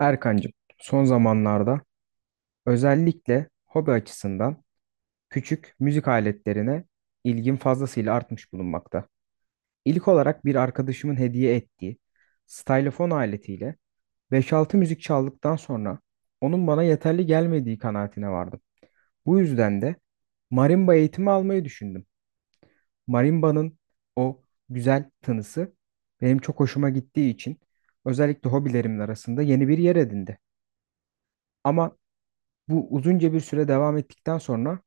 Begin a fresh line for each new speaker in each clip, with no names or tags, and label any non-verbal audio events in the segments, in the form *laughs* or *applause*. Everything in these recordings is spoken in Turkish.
Erkancığım, son zamanlarda özellikle hobi açısından küçük müzik aletlerine ilgim fazlasıyla artmış bulunmakta. İlk olarak bir arkadaşımın hediye ettiği stylofon aletiyle 5-6 müzik çaldıktan sonra onun bana yeterli gelmediği kanaatine vardım. Bu yüzden de marimba eğitimi almayı düşündüm. Marimba'nın o güzel tınısı benim çok hoşuma gittiği için özellikle hobilerimin arasında yeni bir yer edindi. Ama bu uzunca bir süre devam ettikten sonra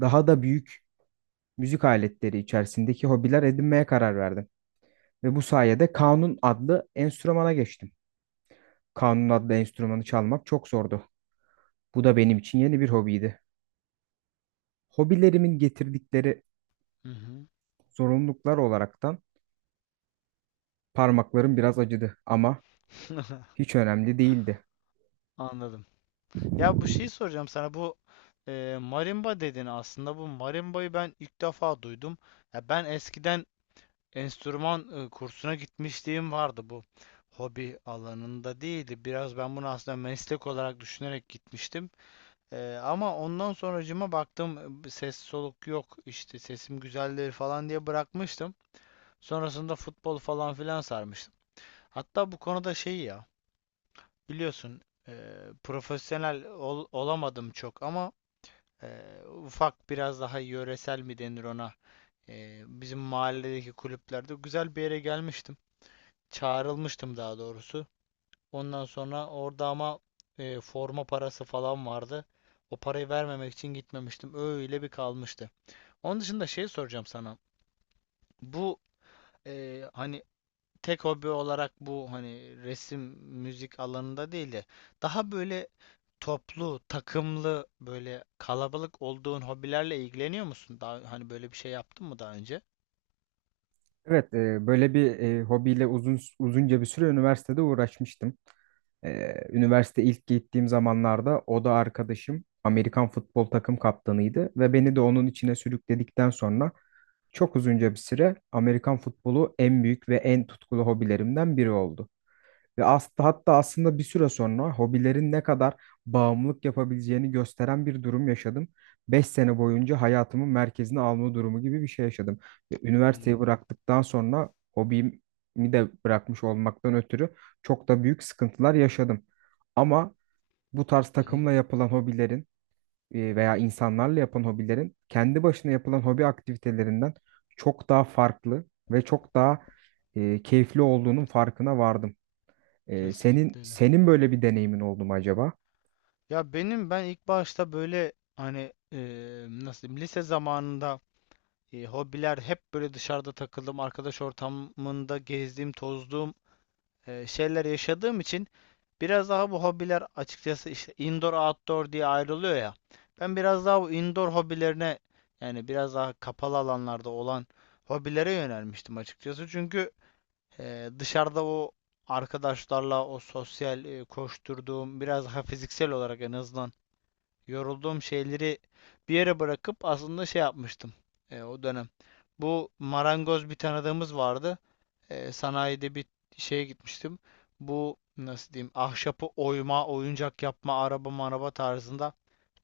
daha da büyük müzik aletleri içerisindeki hobiler edinmeye karar verdim. Ve bu sayede kanun adlı enstrümana geçtim. Kanun adlı enstrümanı çalmak çok zordu. Bu da benim için yeni bir hobiydi. Hobilerimin getirdikleri
Hı hı.
zorunluluklar olaraktan parmaklarım biraz acıdı ama
*laughs*
hiç önemli değildi.
Anladım. Ya bu şeyi soracağım sana, bu marimba dedin, aslında bu marimbayı ben ilk defa duydum. Ya ben eskiden enstrüman kursuna gitmişliğim vardı, bu hobi alanında değildi. Biraz ben bunu aslında meslek olarak düşünerek gitmiştim. Ama ondan sonracıma baktım, ses soluk yok, işte sesim güzelleri falan diye bırakmıştım. Sonrasında futbol falan filan sarmıştım. Hatta bu konuda şey ya, biliyorsun, profesyonel olamadım çok, ama ufak, biraz daha yöresel mi denir ona. Bizim mahalledeki kulüplerde güzel bir yere gelmiştim. Çağrılmıştım daha doğrusu. Ondan sonra orada ama forma parası falan vardı. O parayı vermemek için gitmemiştim. Öyle bir kalmıştı. Onun dışında şey soracağım sana. Bu hani tek hobi olarak bu, hani resim, müzik alanında değil de daha böyle toplu, takımlı, böyle kalabalık olduğun hobilerle ilgileniyor musun? Daha hani böyle bir şey yaptın mı daha önce?
Evet, böyle bir hobiyle uzun uzunca bir süre üniversitede uğraşmıştım. Üniversite ilk gittiğim zamanlarda o da arkadaşım Amerikan futbol takım kaptanıydı ve beni de onun içine sürükledikten sonra çok uzunca bir süre Amerikan futbolu en büyük ve en tutkulu hobilerimden biri oldu. Hatta aslında bir süre sonra hobilerin ne kadar bağımlılık yapabileceğini gösteren bir durum yaşadım. 5 sene boyunca hayatımın merkezine alma durumu gibi bir şey yaşadım. Ve üniversiteyi
Anladım.
bıraktıktan sonra hobimi de bırakmış olmaktan ötürü çok da büyük sıkıntılar yaşadım. Ama bu tarz
Hı,
takımla yapılan hobilerin veya insanlarla yapılan hobilerin kendi başına yapılan hobi aktivitelerinden çok daha farklı ve çok daha keyifli olduğunun farkına vardım. Senin
kesinlikle öyle.
senin böyle bir deneyimin oldu mu acaba?
Ya benim, ben ilk başta böyle hani, nasıl diyeyim, lise zamanında hobiler hep böyle dışarıda takıldım, arkadaş ortamında gezdiğim, tozduğum şeyler yaşadığım için, biraz daha bu hobiler açıkçası işte indoor outdoor diye ayrılıyor ya. Ben biraz daha bu indoor hobilerine, yani biraz daha kapalı alanlarda olan hobilere yönelmiştim açıkçası. Çünkü dışarıda o arkadaşlarla o sosyal koşturduğum, biraz daha fiziksel olarak en azından yorulduğum şeyleri bir yere bırakıp aslında şey yapmıştım o dönem. Bu marangoz bir tanıdığımız vardı. Sanayide bir şeye gitmiştim. Bu nasıl diyeyim, ahşapı oyma, oyuncak yapma, araba maraba tarzında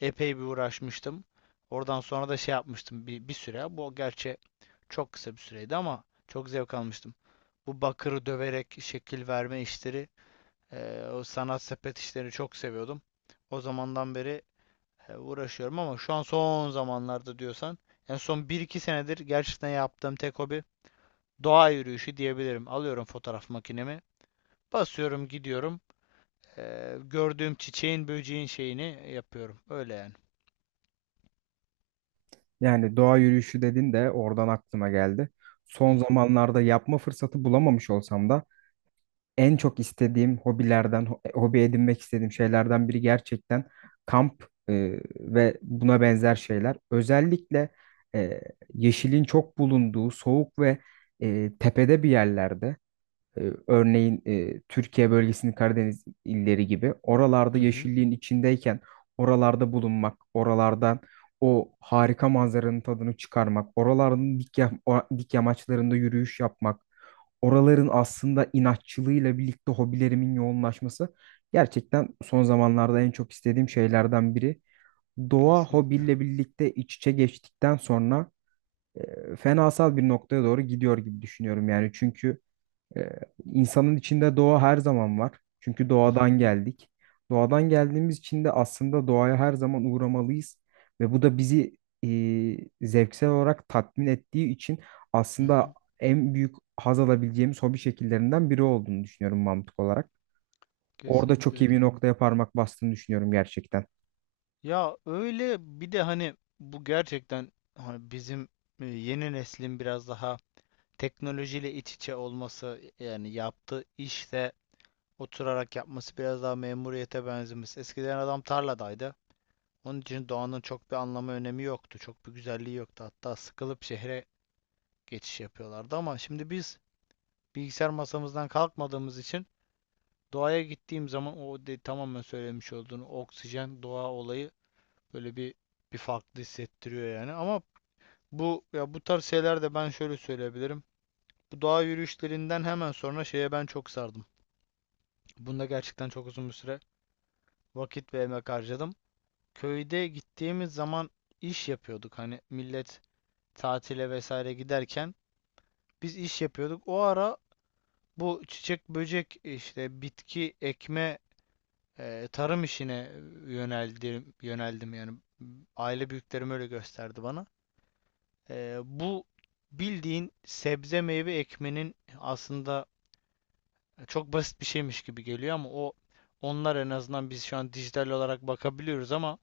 epey bir uğraşmıştım. Oradan sonra da şey yapmıştım bir süre. Bu gerçi çok kısa bir süreydi ama çok zevk almıştım. Bu bakırı döverek şekil verme işleri, o sanat sepet işlerini çok seviyordum. O zamandan beri uğraşıyorum ama şu an son zamanlarda diyorsan en son bir iki senedir gerçekten yaptığım tek hobi doğa yürüyüşü diyebilirim. Alıyorum fotoğraf makinemi, basıyorum, gidiyorum. Gördüğüm çiçeğin, böceğin şeyini yapıyorum. Öyle yani.
Yani doğa yürüyüşü dedin de oradan aklıma geldi. Son
Hı
zamanlarda yapma fırsatı bulamamış olsam da en çok istediğim hobi edinmek istediğim şeylerden biri gerçekten kamp ve buna benzer şeyler. Özellikle e, yeşilin çok bulunduğu soğuk ve tepede bir yerlerde. Örneğin Türkiye bölgesinin Karadeniz illeri gibi oralarda
hı. Hı.
yeşilliğin içindeyken oralarda bulunmak, oralardan o harika manzaranın tadını çıkarmak, oraların dik, ya- o- dik yamaçlarında yürüyüş yapmak, oraların aslında inatçılığıyla birlikte hobilerimin yoğunlaşması gerçekten son zamanlarda en çok istediğim şeylerden biri. Doğa
Kesinlikle.
hobiyle birlikte iç içe geçtikten sonra fenasal bir noktaya doğru gidiyor gibi düşünüyorum yani çünkü ee, insanın içinde doğa her zaman var. Çünkü
Hı hı.
doğadan geldik. Doğadan geldiğimiz için de aslında doğaya her zaman uğramalıyız. Ve bu da bizi zevksel olarak tatmin ettiği için
Hı
aslında
hı.
en büyük haz alabileceğimiz hobi şekillerinden biri olduğunu düşünüyorum mantık olarak. Orada
Kesinlikle
çok iyi
öyle.
bir noktaya parmak bastığını düşünüyorum gerçekten.
Ya öyle bir de hani bu gerçekten hani bizim yeni neslin biraz daha teknolojiyle iç içe olması, yani yaptığı işte oturarak yapması biraz daha memuriyete benzemiş. Eskiden adam tarladaydı. Onun için doğanın çok bir anlamı önemi yoktu. Çok bir güzelliği yoktu. Hatta sıkılıp şehre geçiş yapıyorlardı ama şimdi biz bilgisayar masamızdan kalkmadığımız için doğaya gittiğim zaman o tamamen söylemiş olduğun oksijen doğa olayı böyle bir bir farklı hissettiriyor yani. Ama bu ya bu tarz şeyler de ben şöyle söyleyebilirim. Bu doğa yürüyüşlerinden hemen sonra şeye ben çok sardım. Bunda gerçekten çok uzun bir süre vakit ve emek harcadım. Köyde gittiğimiz zaman iş yapıyorduk. Hani millet tatile vesaire giderken biz iş yapıyorduk. O ara bu çiçek böcek işte bitki ekme tarım işine yöneldim yöneldim, yani aile büyüklerim öyle gösterdi bana. Bu bildiğin sebze meyve ekmenin aslında çok basit bir şeymiş gibi geliyor ama o onlar en azından, biz şu an dijital olarak bakabiliyoruz ama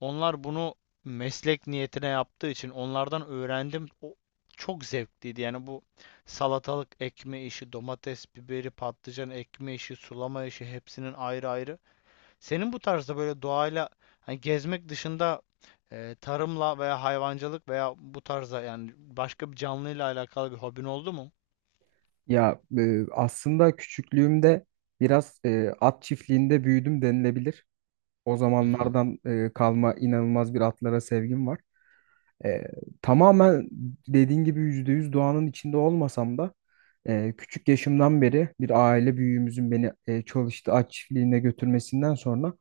onlar bunu meslek niyetine yaptığı için onlardan öğrendim. O çok zevkliydi. Yani bu salatalık ekme işi, domates, biberi, patlıcan ekme işi, sulama işi hepsinin ayrı ayrı. Senin bu tarzda böyle doğayla hani gezmek dışında tarımla veya hayvancılık veya bu tarzda, yani başka bir canlıyla alakalı bir hobin oldu mu?
Ya aslında küçüklüğümde biraz at çiftliğinde büyüdüm denilebilir. O
Hı hı.
zamanlardan kalma inanılmaz bir atlara sevgim var. E, Tamamen dediğin gibi %100 doğanın içinde olmasam da küçük yaşımdan beri bir aile büyüğümüzün beni çalıştı at çiftliğine götürmesinden sonra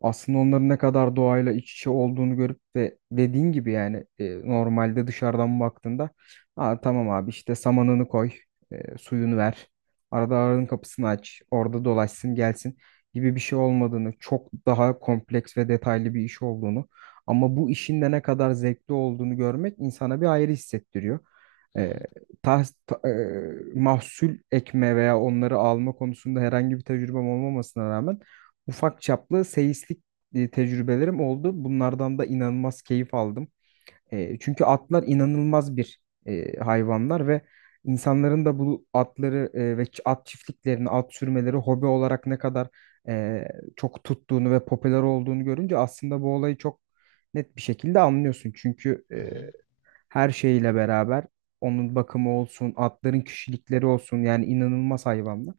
aslında onların ne kadar doğayla iç içe olduğunu görüp de dediğin gibi yani normalde dışarıdan baktığında Aa, tamam abi işte samanını koy, suyunu ver, arada arının kapısını aç, orada dolaşsın gelsin gibi bir şey olmadığını, çok daha kompleks ve detaylı bir iş olduğunu ama bu işin de ne kadar zevkli olduğunu görmek insana bir ayrı hissettiriyor.
Hı
E,
hı.
Mahsul ekme veya onları alma konusunda herhangi bir tecrübem olmamasına rağmen ufak çaplı seyislik tecrübelerim oldu. Bunlardan da inanılmaz keyif aldım. Çünkü atlar inanılmaz bir hayvanlar ve insanların da bu atları at çiftliklerini, at sürmeleri hobi olarak ne kadar e, çok tuttuğunu ve popüler olduğunu görünce aslında bu olayı çok net bir şekilde anlıyorsun. Çünkü
Hı hı.
her şeyle beraber onun bakımı olsun, atların kişilikleri olsun yani inanılmaz hayvanlar.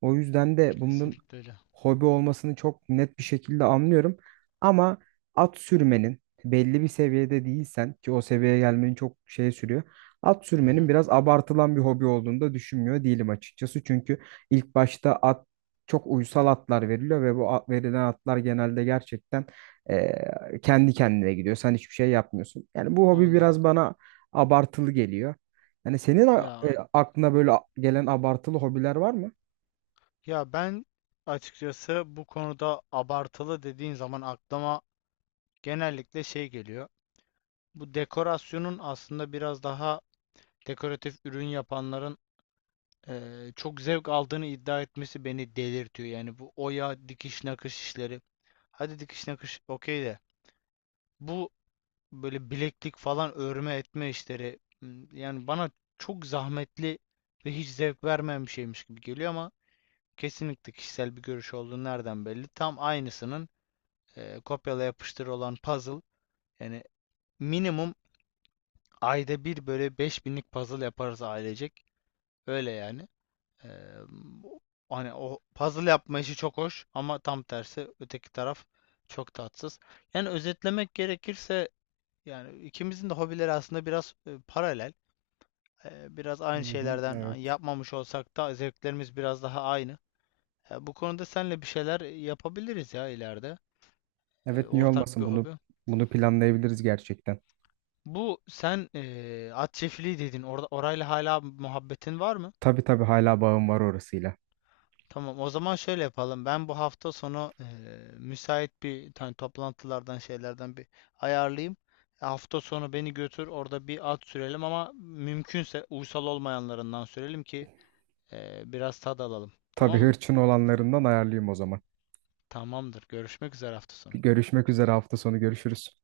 O yüzden de bunun
Kesinlikle öyle.
hobi olmasını çok net bir şekilde anlıyorum. Ama at sürmenin belli bir seviyede değilsen ki o seviyeye gelmenin çok şey sürüyor. At
Hı
sürmenin
hı.
biraz abartılan bir hobi olduğunu da düşünmüyor değilim açıkçası. Çünkü ilk başta at çok uysal atlar veriliyor ve bu at, verilen atlar genelde gerçekten eee, kendi kendine gidiyor. Sen hiçbir şey yapmıyorsun. Yani bu hobi
Anladım.
biraz bana abartılı geliyor. Yani
Ya,
aklına böyle gelen abartılı hobiler var mı?
ya ben açıkçası bu konuda abartılı dediğin zaman aklıma genellikle şey geliyor. Bu dekorasyonun aslında biraz daha dekoratif ürün yapanların çok zevk aldığını iddia etmesi beni delirtiyor. Yani bu oya, dikiş, nakış işleri. Hadi dikiş nakış okey de, bu böyle bileklik falan örme etme işleri, yani bana çok zahmetli ve hiç zevk vermeyen bir şeymiş gibi geliyor ama kesinlikle kişisel bir görüş olduğu nereden belli. Tam aynısının kopyala yapıştır olan puzzle. Yani minimum ayda bir böyle beş binlik puzzle yaparız ailecek. Öyle yani. Ee, Hani o puzzle yapma işi çok hoş ama tam tersi öteki taraf çok tatsız. Yani özetlemek gerekirse yani ikimizin de hobileri aslında biraz paralel. Biraz
Hı
aynı
hı,
şeylerden
evet.
yapmamış olsak da zevklerimiz biraz daha aynı. Bu konuda seninle bir şeyler yapabiliriz ya ileride.
Evet, niye
Ortak bir
olmasın, bunu
hobi.
bunu planlayabiliriz gerçekten.
Bu sen at çiftliği dedin. Orada orayla hala muhabbetin var mı?
Tabii tabii, hala bağım var orasıyla.
Tamam, o zaman şöyle yapalım. Ben bu hafta sonu müsait bir tane toplantılardan şeylerden bir ayarlayayım. Hafta sonu beni götür, orada bir at sürelim ama mümkünse uysal olmayanlarından sürelim ki biraz tad alalım.
Tabii,
Tamam mı?
hırçın olanlarından ayarlayayım o zaman.
Tamamdır. Görüşmek üzere hafta sonu.
Görüşmek üzere hafta sonu görüşürüz.